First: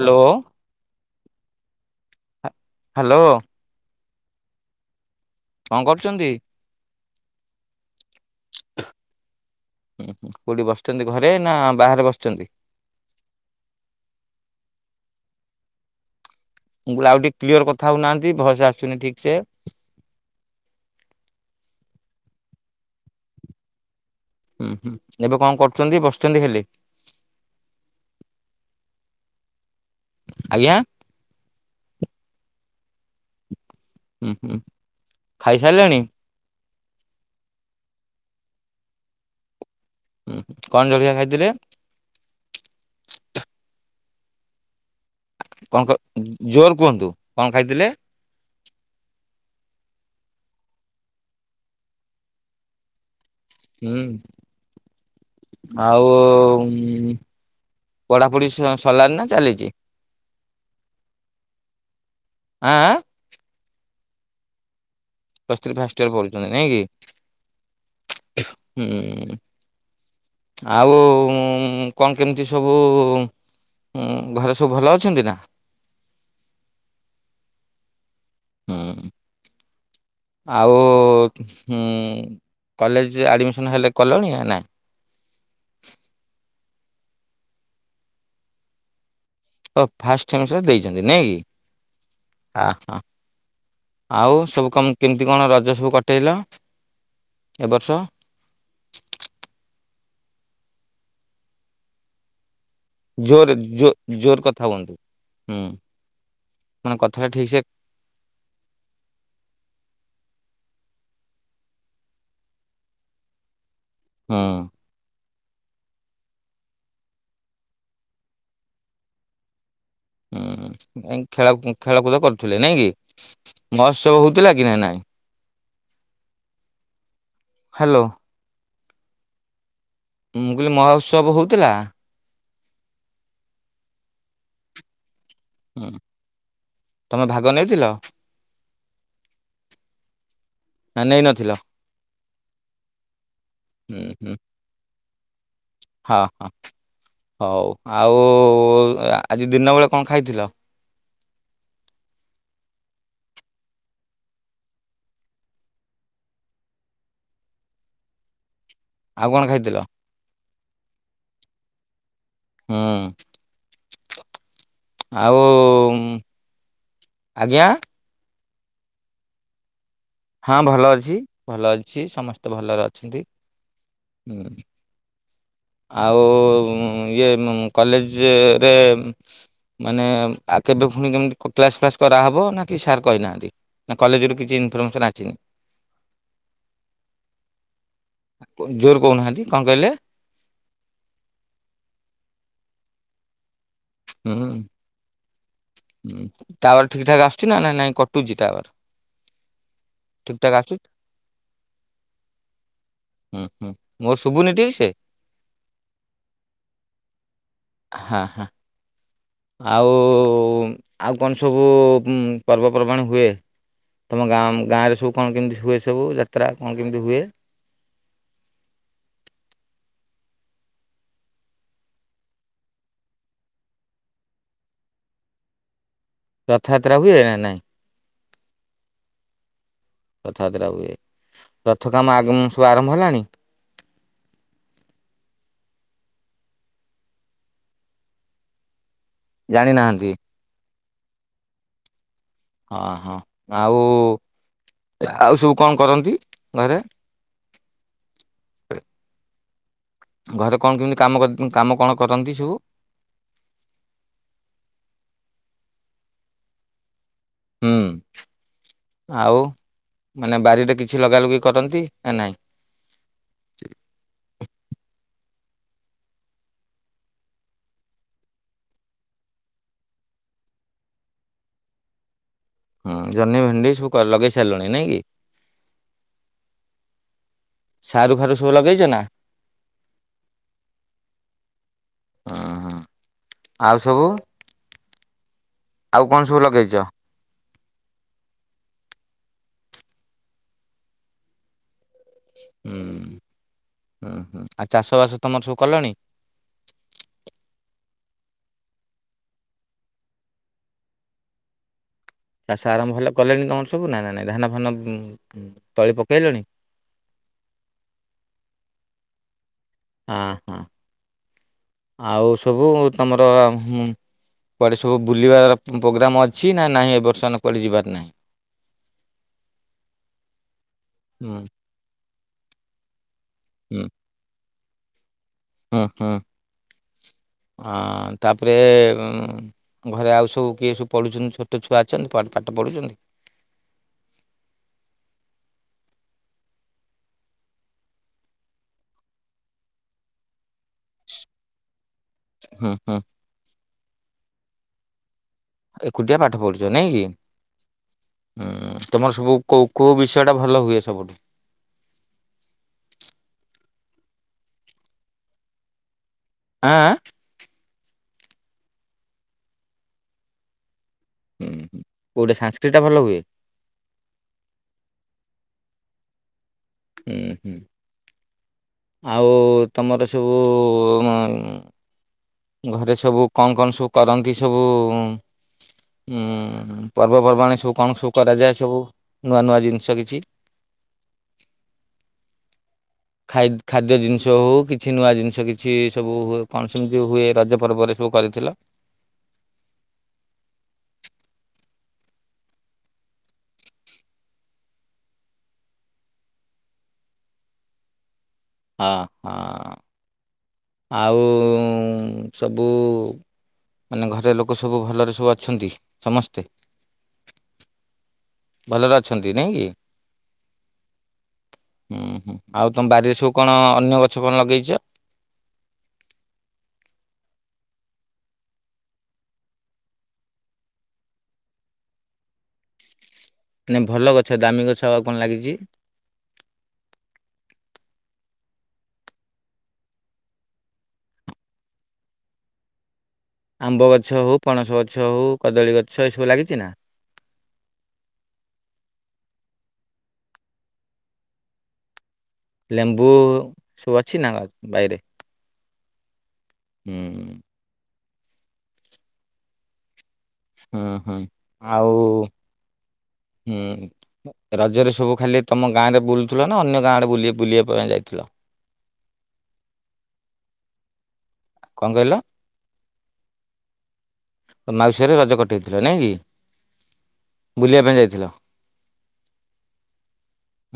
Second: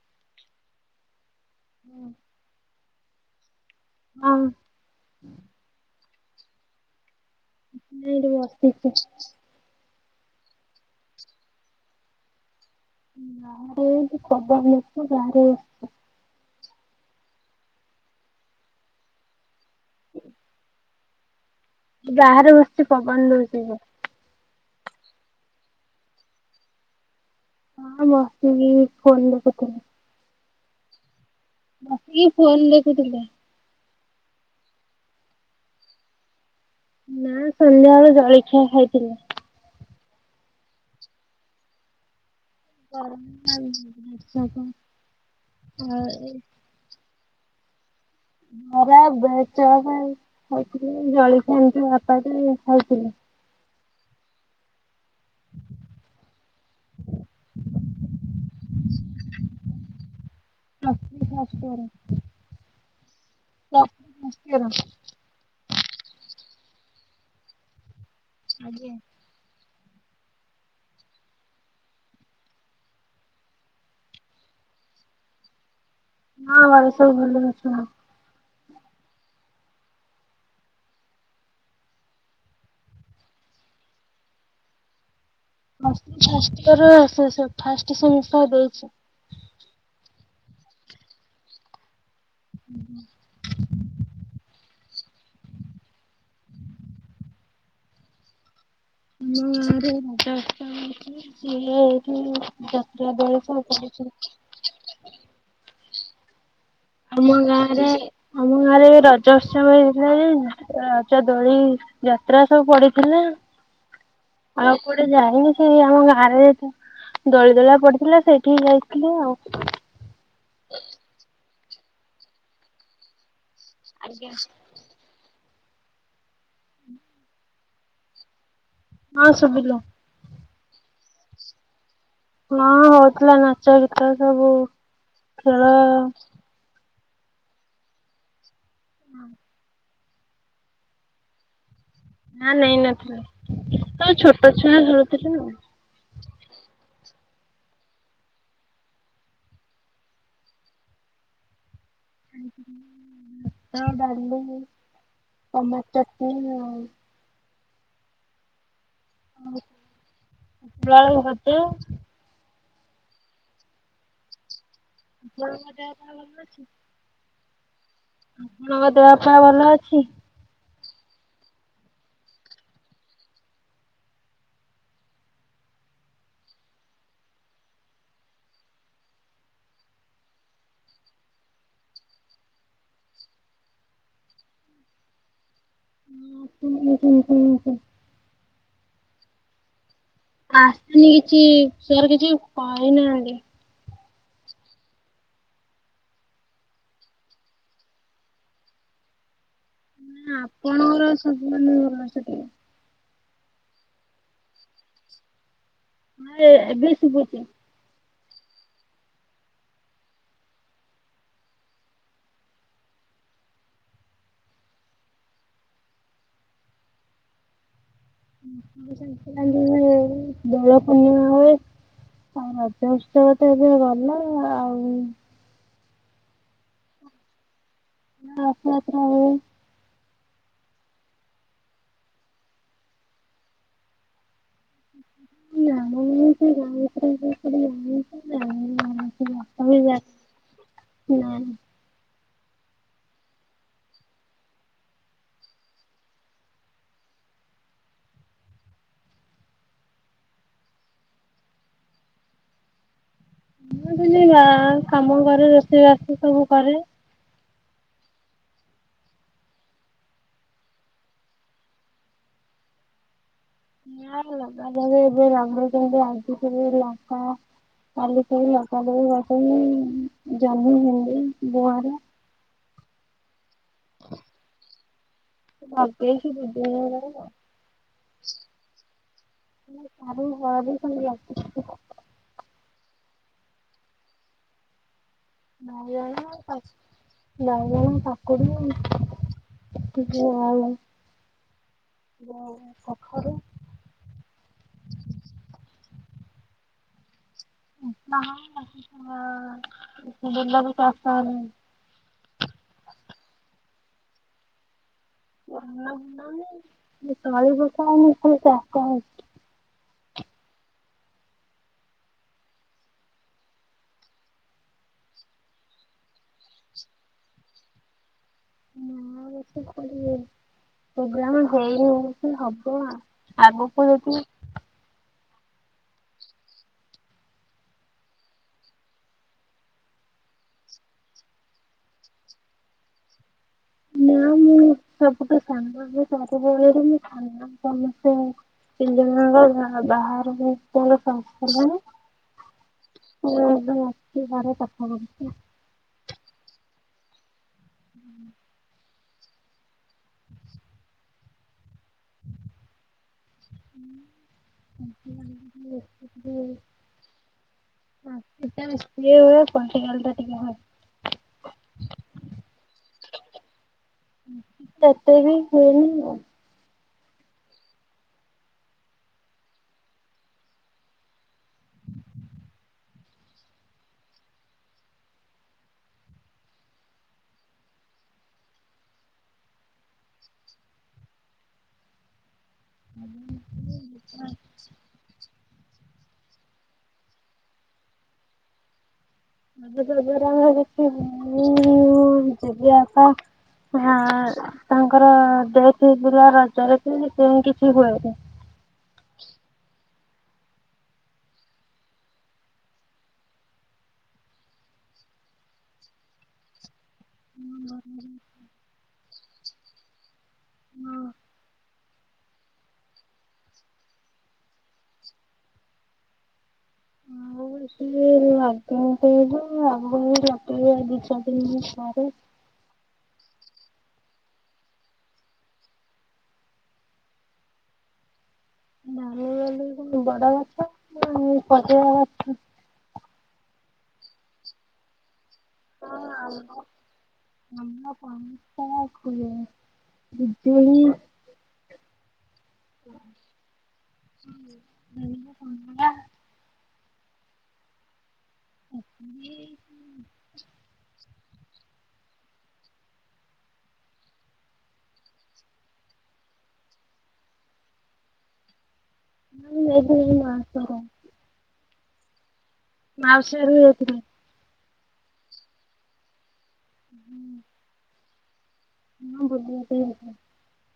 Hello. ହଁ hello. ହଁ କଣ କରୁଛନ୍ତି? ଏଇଠି ବସିଛି। ହୁଁ ହୁଁ କୁଠି ବସିଛନ୍ତି ଘରେ ନା ବାହାରେ ବସିଛନ୍ତି? [unintelligible] ଆଉ ଟିକେ କ୍ଲିୟର କଥା ହଉ ନାହାନ୍ତି ଭଏସ ଆସୁନି ଠିକ ସେ। ହ ବାହାରେ ବସିଛି ପବନ ଦଉଛି ଯେ ହୁଁ ହୁଁ ଏବେ କଣ କରୁଛନ୍ତି ବସିଛନ୍ତି ହେଲେ? ହଁ ବସିଥିଲି ଫୋନ୍ କରିଥିଲି। ଆଜ୍ଞା। ବସିକି ଫୋନ ଦେଖୁଥିଲି। ହୁଁ ହୁଁ ଖାଇ ସାରିଲେଣି? ନା ସନ୍ଧ୍ୟାବେଳେ ଜଳଖିଆ ଖାଇଥିଲି। ହୁଁ କଣ ଜଳଖଆ ଖାଇଥିଲେ? [unintelligible] କଣ କ ଜୋରରେ କୁହନ୍ତୁ କଣ ଖାଇଥିଲେ? [unintelligible] ହୁଁ ଆଉ ପଢାପଢି ସ ସଲାର ନା ଚାଲିଛି? ଆଁ ଆଁ [unintelligible] [unintelligible] ପ୍ଲସ ଥ୍ରି ଫାଷ୍ଟ ୟର ପଢ଼ୁଛନ୍ତି ନାଇଁ କି ଆଜ୍ଞା। ହୁଁ। ଆଉ କଣ କେମିତି ସବୁ ହଁ ଘରେ ସବୁ ଭଲ ଅଛନ୍ତି ନା? ହଁ ଘରେ ସବୁ ଭଲଏ ଅଛନ୍ତି। ହୁଁ ଆଉ ଉଁ କଲେଜ ଆଡ଼ମିସନ୍ ହେଲେ କଲେଣି ନା ନାଇ? [unintelligible] ଫାଷ୍ଟ ସେମିଷ୍ଟାର ଦେଇଛି। ଓ ଫାଷ୍ଟ ସେମିଷ୍ଟର ଦେଇଛନ୍ତି ନାଇଁ କି ଅହ। ଆଉ ସବୁ କ କେମିତି କଣ ରଜ ସବୁ କଟେଇଲ ଏ ବର୍ଷ? [unintelligible] ଜୋର ସବୁ ଜୋ କରୁଛନ୍ତି। ଜୋର କଥା ହୁଅନ୍ତୁ ହୁଁ। ମାନେ କଥାଟା ଆମ ଠିକ ସେ ଗାଁରେ ଆମ ଗାଁରେ ରଜ ଉତ୍ସବ ହେଇଥିଲା ଯେ ରଜ ଦୋଳି ଯାତ୍ରା ସବୁ ପଡିଥିଲା ହୁଁ। ଆଉ କୋଉଠେ ଯାଇନି ସେଇ ଆମ ଗାଁରେ ଯେତ ଦୋଳି ଦୋଳା ପଡିଥିଲା ସେଇଠିି ଯାଇଥିଲି ଆଉ। ହୁଁ ଖେଳ ଖେଳକୁଦ କରୁଥିଲେ ନାଇଁ କି ମହୋତ୍ସବ ଆଜ୍ଞା। ହଉଥିଲା କି ନା ନାଇଁ? ହ୍ୟାଲୋ। ହଁ ଶୁଭିଲା। ମୁଁ କହିଲି ମହା ଉତ୍ସବ ହଉଥିଲା। ହଁ ହଉଥିଲା ନାଚ, ଗୀତ ସବୁ ଖେଳ। ହୁଁ ତମେ ଭାଗ ନେଇଥିଲ? ନା। ନା ନେଇ ନଥିଲ। ନା ନେଇ ନଥିଲି ହୁଁ ସବୁ ହୁଁ ଛୋଟ ଛୁଆ ଖେଳୁଥିଲେ ଆଉ। ହଁ ହଁ ହଉ ଆଉ ଆଜି ଦିନ ବେଳେ କଣ ଖାଇଥିଲ? ଖାଇଥିଲି ଭାତ, ଡାଲି, ଟମାଟୋ ଚଟଣୀ ଆଉ। ଆଉ କଣ ଖାଇଥିଲ? ଳ ଆଳୁ ଭଜା। ହୁଁ। [inaudible] ଆଉ ଭଲ ଅଛି। ଆଜ୍ଞା ମୋ ଦେହ ପା ଭଲ ଅଛି। ହଁ ଭଲ ଅଛି ଭଲ ଅଛି ସମସ୍ତେ ଭଲରେ ଅଛନ୍ତି ହୁଁ। ଆଉଁ ଇଏ ଉଁ କଲେଜରେ ଏବେ ଉଁ। ମାନେ ଆ କେବେ ପୁଣି କେମିତି କ କ୍ଲାସ ଫ୍ଲାସ୍ କରାହବ ନା କି ସାର୍ କହିନାହାନ୍ତି। ନା କଲେଜ ରୁ କିଛି ଇନଫର୍ମେସନ ଆଚିନି। ଉଁ [unintelligible] ପ ଜୋରେ କହୁନାହାନ୍ତି କଣ କହିଲେ? ଆସିନି କିଛି ସାର କିଛି କହିନାହାନ୍ତି। ହୁଁ। ହୁଁ ଟାୱାର ଠିକ ଠାକ ଆସୁଛି ନା ନାଇଁ ନାଇଁ କଟୁଛି ଟାୱାର। ଠିକ ନା ଠାକ ଆସୁଛି? ଆପଣଙ୍କର ସବୁ ମାନେ [unintelligible] ହୁଁ ହୁଁ ମୋର ଶୁଭୁନି ଠିକ ସେ। ନା ଏ-ଏବେ ଶୁଭୁଛି। ଆ ହା ହା। ଆଉ ଆଉ କଣ ସବୁ ଉଁ ପର୍ବପର୍ବାଣି ହୁଏ? ତମ ଗାଁ ଗାଁରେ ସବୁ କଣ କେମି‌ତି ହୁଏ ସବୁ ଯାତ୍ରା କଣ କେମିତି ହୁଏ? [inaudible] ଦୋଳ ପୂର୍ଣିମା ହୁଏ। ଆଉ ରଜ ଉତ୍ସବ ତ ଏବେ ଗଲା ଆଉ। ରଥଯାତ୍ରା ହୁଏ ନା ନାଇଁ। ନା ରଥଯାତ୍ରା ହୁଏ। ରଥଯାତ୍ରା ହୁଏ। ରଥ କାମ ଆଗମ୍ ସବୁ ଆରମ୍ଭ ହେଲାଣି। ନା। [unintelligible] [unintelligible] ଜାଣି ନାହାନ୍ତି। ନା। ଅ ହଁ ଆଉ ଆଉ ସବୁ କଣ କରନ୍ତି ଘରେ? ହ ଘରେ କଣ କେମିତି କାମ କ କାମ କଣ କରନ୍ତି ସବୁ? ମୁଁ [unintelligible] କାମ କରେ ରୋଷେଇ ବାସ ସବୁ କରେ। ହୁଁ ଆଉ ମାନେ ବାରିରେ କିଛି ଲଗା ଲଗି କରନ୍ତି ନା ନାହିଁ? ନା ଲଗା ଲାଗି ଏବେ ଲଗେଇଛନ୍ତି [unintelligible] ଲଙ୍କା। କାଲି ସେଇ ଲଙ୍କା ଯୋଉ [unintelligible] ଜହ୍ନି, ଭେଣ୍ଡି [unintelligible] ହୁଁ ଜହ୍ନି, ଭେଣ୍ଡି ସବୁ କ ଲଗେଇ ସାରିଲୁଣି ନାଇଁ କି। ମାଗ ହ ଦୁଦି [inaudible] ସାରୁ ଫାରୁ ସବୁ ଲଗେଇଛ ନା? ଆାରୁ ଘର ବି ଆସି [inaudible] ହଁ ଆଉ ସବୁ ଆଉ କଣ ସବୁ ଲଗେଇଛ? ନାଇଁ ନାଇଁ କାକୁଡି ଏତିକି ଆଉ। ଓଉ ହୁଁ କଖାରୁ। ହୁଁ ହୁଁ ଆଉ ଚାଷ ବାସ ତମର ସବୁ କଲଣି? [unintelligible] ହଁ ବିଲରେ ଚାଷ ହେଲେଣି। ଚାଷ ଆରମ୍ଭ ଭଲ କଲେଣି ତମର ସବୁ ନାଁ ନା ନାଇଁ ଧାନ ଫାନ ତଳି ପକେଇଲଣି? ହେଲାଣି। ତଳି ପକାହେଇନି ଖାଲି ଚାଷ ହେଇଚି। ହଁ ହଁ ଆଉ ସବୁ ତମର ଆଉ କୁଆଡେ ସବୁ ବୁଲିବାର ପ୍ରୋଗ୍ରାମ ଅଛି ନା ନାହିଁ ଏ ବର୍ଷ କୁଆଡେ ଯିବାର ନାହିଁ। ନା ଏ ବର୍ଷ କରିବେନି ପ୍ରୋଗ୍ରାମ ହୁଁ ହେଇନି। ହେଇ ହବ ଆ ହୁଁ ଆଗକୁ ଯଦି ହୁଁ ହୁଁ ଆ ତାପରେ ଘରେ ଆଉ ସବୁ କିଏ ସବୁ ପଢ଼ୁଛନ୍ତି ଛୋଟ ଛୁଆ ଅଛନ୍ତି ପା ପାଠ ପଢ଼ୁଛନ୍ତି? ନା ମୁଁ ସବୁଠୁ ସାନ ସମସ୍ତଙ୍କ ଠୁ ମୁଁ ସାନ ସମସ୍ତେ [inaudible] ତିନି ଜଣଙ୍କ ବାହା ବାହାହେବା ପାଇଁ [unintelligible] ସଂସ୍ଥା [unintelligible] ହୁଁ ହୁଁ। [unintelligible] ରାତିସାରା ପାଠପଢ଼ୁଛି। ଏକୁଟିଆ ପାଠ ପଢୁଛ ନାଇଁ କି? ହୁଁ। ତମର ସବୁ କୋଉ କୋଉ ବିଷୟଟା ଭଲ ହୁଏ ସବୁଠୁ? [unintelligible] ଆଁ ଆଁ। ସାନସ୍କିଟ ଟା ବେଶି ହୁଏ ପଲିଟିକାଲ ଟା ଟିକେ ହୁଏ। ହୁଁଁ ହୁଁ କୋଉଟା ସାଂସ୍କ୍ରିଟ ଟା ଭଲ ହୁଏ? ଏତେ ବି ହୁଏନି ଆଉ। ହୁଁ ହୁଁ ଆଉ ତମର ସବୁ ଘରେ ସବୁ କଣ କଣ ସବୁ କରନ୍ତି ସବୁ ଉୁଁ ପର୍ବପର୍ବାଣି ସବୁ କଣ ସବୁ କରାଯାଏ ସବୁ ନୂଆ ନୂଆ ଜିନିଷ କିଛି? ଖାଇ ଖାଦ୍ୟ ଜିନିଷ ହଉ କିଛି ନୂଆ ଜିନିଷ କି କିଛି ସବୁ ହୁଏ କଣ ସେମିତି ହୁଏ। ରଜ ପର୍ବରେ ସବୁ କରିଥିଲ? [unintelligible] ଆମର କିଛି ମୁଁ ଜୁଲିଆ ଅପା ହଁ ତାଙ୍କର ଯେହେତୁ ଏଥର ରଜରେ [unintelligible] କିଛି ହୁଏ। ହଁ ହଁ। ଆଉ ସବୁ ମାନେ ଘରେ ଲୋକ ସବୁ ଭଲରେ ସବୁ ଅଛନ୍ତି ସମସ୍ତେ [inaudible] ଭଲରେ ଅଛନ୍ତି ନାଇଁ କି? ହଁ। ହୁଁ ହୁଁ ଆଉ ତୁମ ବାରିରେ ସବୁ କଣ ଅନ୍ୟ ଗଛ କଣ ଲଗେଇଛ? [unintelligible] ଲଗେଇବା ର ଦିଇ ଚାରି ଦିନ ଥରେ ନାଇଁ ଭଲ ଗଛ ଦାମୀ ଗଛ ଆଉ କଣ ଲାଗିଛି? [unintelligible] ବଡ଼ ଗଛ [unintelligible] ଗଛ। ଆମ୍ବ ଗଛ ହୋଉ ପଣସ ଗଛ ହୋଉ କଦଳୀ ଗଛ ଏସବୁ ଲାଗିଛି ନା? ପିଜୁଳି ଲେମ୍ବୁ ସବୁ ଅଛି ନା ବାଇରେ ନାଆ ହୁଁ ହୁଁ ତ କିଏ ଏଇଠି ଓହୋଃ ଆଉ ହୁଁ ରଜ୍ୟରେ ସବୁ ଖାଲି ତମ ଗାଁ ରେ ବୁଲୁଥିଲ ନା ଅନ୍ୟ ଗାଁ ଆଡ଼େ ବୁଲି ବୁଲିବା ପାଇଁ ଯାଇଥିଲ ହଁ ଏଇଠି ଏଇ ମା ଙ୍କ ପାଇଁ କଣ କହିଲ ମାଉସି ଘରକୁ ଯାଇଥିଲି ତମ ମାଉସୀ ଘରେ ରଜ କଟେଇଥିଲା ନାଇଁ କି ହୁଁ କୁଆଡ଼େ ଯାଇଥିଲ ବୁଲିବାକୁ ଯାଇଥିଲି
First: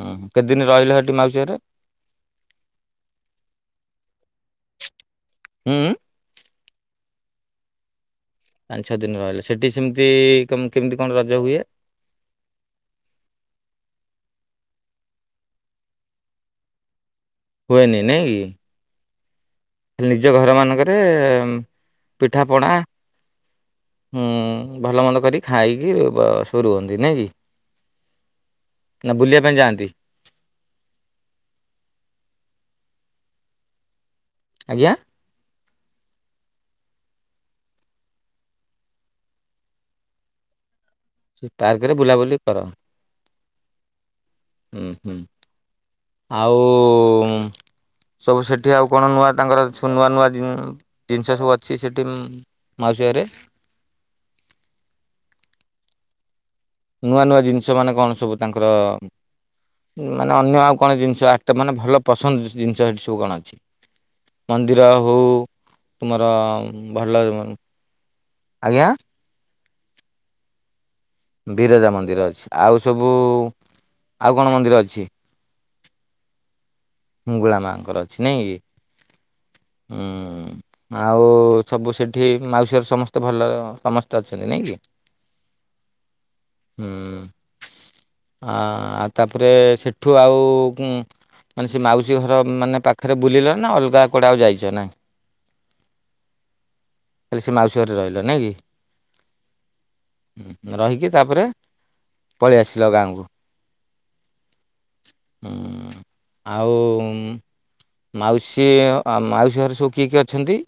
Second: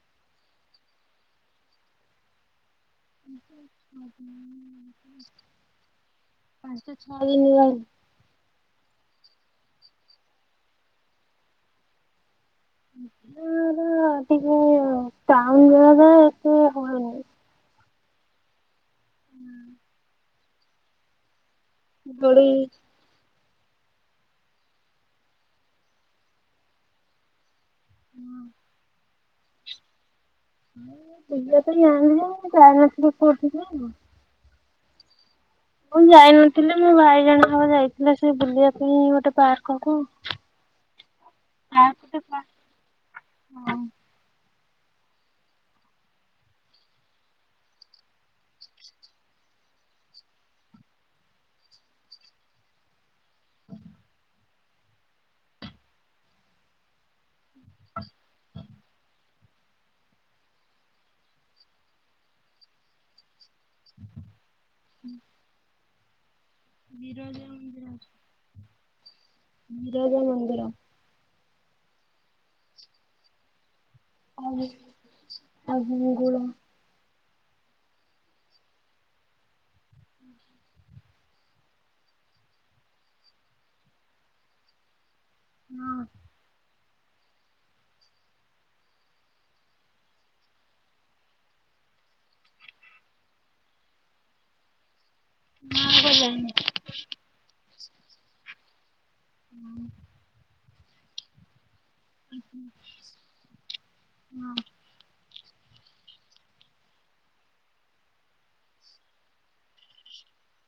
ହୁଁ କେତେ ଦିନ ରହିଲ ସେଠି ମାଉସୀ ଘରେ ହୁଁ ଉଁ ପାଞ୍ଚ ଛଅ ଦିନ ରହିଲି ପାଞ୍ଚ ଛଅ ଦିନ ରହିଲ ସେଠି ସେମିତି କେମିତି କଣ ରଜ ହୁଏ ହ ଟ ତାଉନୁରେ ହୁଏନି ନାଇଁ କି ହୁଁ ନିଜ ଘରମାନଙ୍କରେ ଦୋଳି ପିଠାପଣା ହୁଁ ଭଲ ମନ୍ଦ କରିକି ଖାଇକି ରୁହନ୍ତି ନାଇଁ କି ହଁ ନା ବୁଲିବା ପାଇଁ ଯାଆନ୍ତି ପଇିବା ପାଇଁ ଆଣିଲି କାରନାଥ କୋଉଠି ଆଉ ଆଜ୍ଞା ମୁଁ ଯାଇନଥିଲି ମୋ ଭାଇଜଣ ହବ ଯାଇଥିଲ ସେ ବୁଲିବା ପାଇଁ ଗୋଟେ ପାର୍କକୁ ହଁ ହଁ ହୁଁ ହୁଁ ଆଉ ସବୁ ସେଠି ଆଉ କଣ ନୂଆ ତାଙ୍କର ସବୁ ନୂଆ ନୂଆ ଜିନିଷ ସବୁ ଅଛି ସେଠି ମାଉସୀ ଘରେ ହ ନୂଆ ନୂଆ ଜିନିଷ ମାନେ କଣ ସବୁ ତାଙ୍କର ମାନେ ଅନ୍ୟ ଆଉ କଣ ଜି‌ନିଷ ଆଟ୍ ମାନେ ଭଲ ପସନ୍ଦ ଜିନି‌ଷ ଏଠି ସବୁ କଣ ଅଛି ମନ୍ଦିର ହଉ ତୁମର ଭଲ ବିରଜା ମନ୍ଦିର ଅଛି ଆଜ୍ଞା ବିରଜା ମନ୍ଦିର ବିରଜା ମନ୍ଦିର ଅଛି ଆଉ ସବୁ ଆଉ କଣ ମନ୍ଦିର ଅଛି ଆଉ ହିଙ୍ଗୁଳା ମୁଙ୍ଗୁଳା ମାଙ୍କର ଅଛି ନାଇଁ କି ହୁଁ ଆଉ ସବୁ ସେଠି ମାଉସୀ ଘରେ ସମସ୍ତେ ଭଲ ସମସ୍ତେ ଅଛନ୍ତି ନାଇଁ କି ହଁ। ହୁଁ, ଆ ଆଉ ତାପରେ ସେଠୁ ଆଉ ମାନେ ସେ ମାଉସୀ ଘର ମାନେ ପାଖରେ ବୁଲିଲ ନା ଅଲଗା କୁଆଡେ ଆଉ ଯାଇଛ ନାହିଁ। ନା ଆଉ କୁଆଡେ ଯାଇନୁ। ଖାଲି ସେ ମାଉସୀ ଘରେ ରହିଲ ନାଇଁ କି। ହୁଁ ରହିକି ତାପରେ ପଳେଇ ଆସିଲ ଗାଁକୁ। ହୁଁ। ଆଉ ମାଉସୀ, ଆଉ ମାଉସୀ ଘରେ ସବୁ କିଏ କିଏ ଅଛନ୍ତି?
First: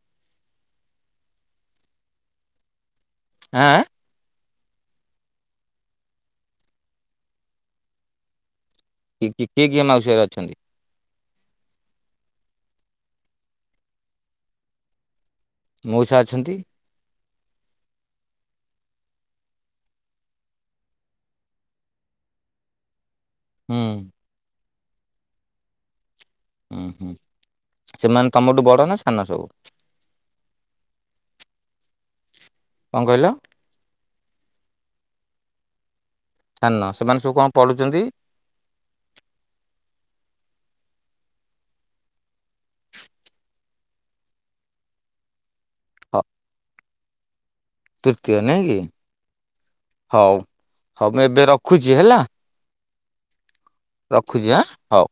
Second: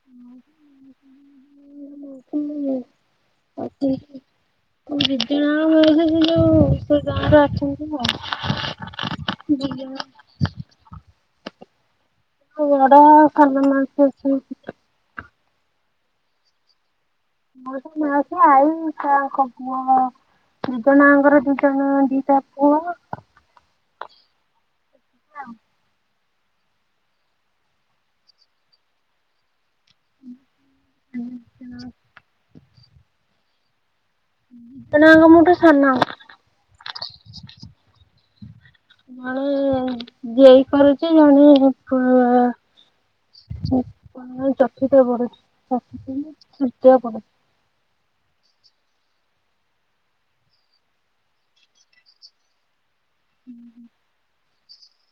ହ ଆଁ ଆଁ। [inaudible] କିଏ ଆଉ ଦି କିଏ ଜଣ ମାଉସୀ ଘରେ ଅଛନ୍ତି? ମୋ ବଡ ଆଉ ସାନ ମାଉସୀ ଅଛି। ମଉସା ଅଛନ୍ତି? ମଉସା, ମାଉସୀ, ଆଇ ତାଙ୍କ ପୁଅ। ଦିଜଣ ଆଙ୍କର ଦି ଜଣ ଦିଟା ପୁଅ। ହୁଁ। ଉଁ ହୁଁ। ସେମାନେ ତମଠୁ ବଡ ନା ସାନ ସବୁ? କଣ କହିଲ? [unintelligible] ମୋଠୁ ସାନ। ସାନ, ସେମାନେ ସବୁ କଣ ପଢୁଛନ୍ତି? ଜଣେ ଜେଇ କରୁଛି, ଜଣେ ଚତୁର୍ଥ ରେ ପଢ଼ୁଛି। ଚତୁର୍ଥ ହଁ ନା ତୃତୀୟରେ ପଢୁଛି। ତୃତୀୟ ନାଇଁ କି ହଉ, ହଉ ମୁଁ ଏବେ ରଖୁଛି ହେଲା। ହୁଁ ହୁଁ ରଖୁଛି ଆଁ ହଉ।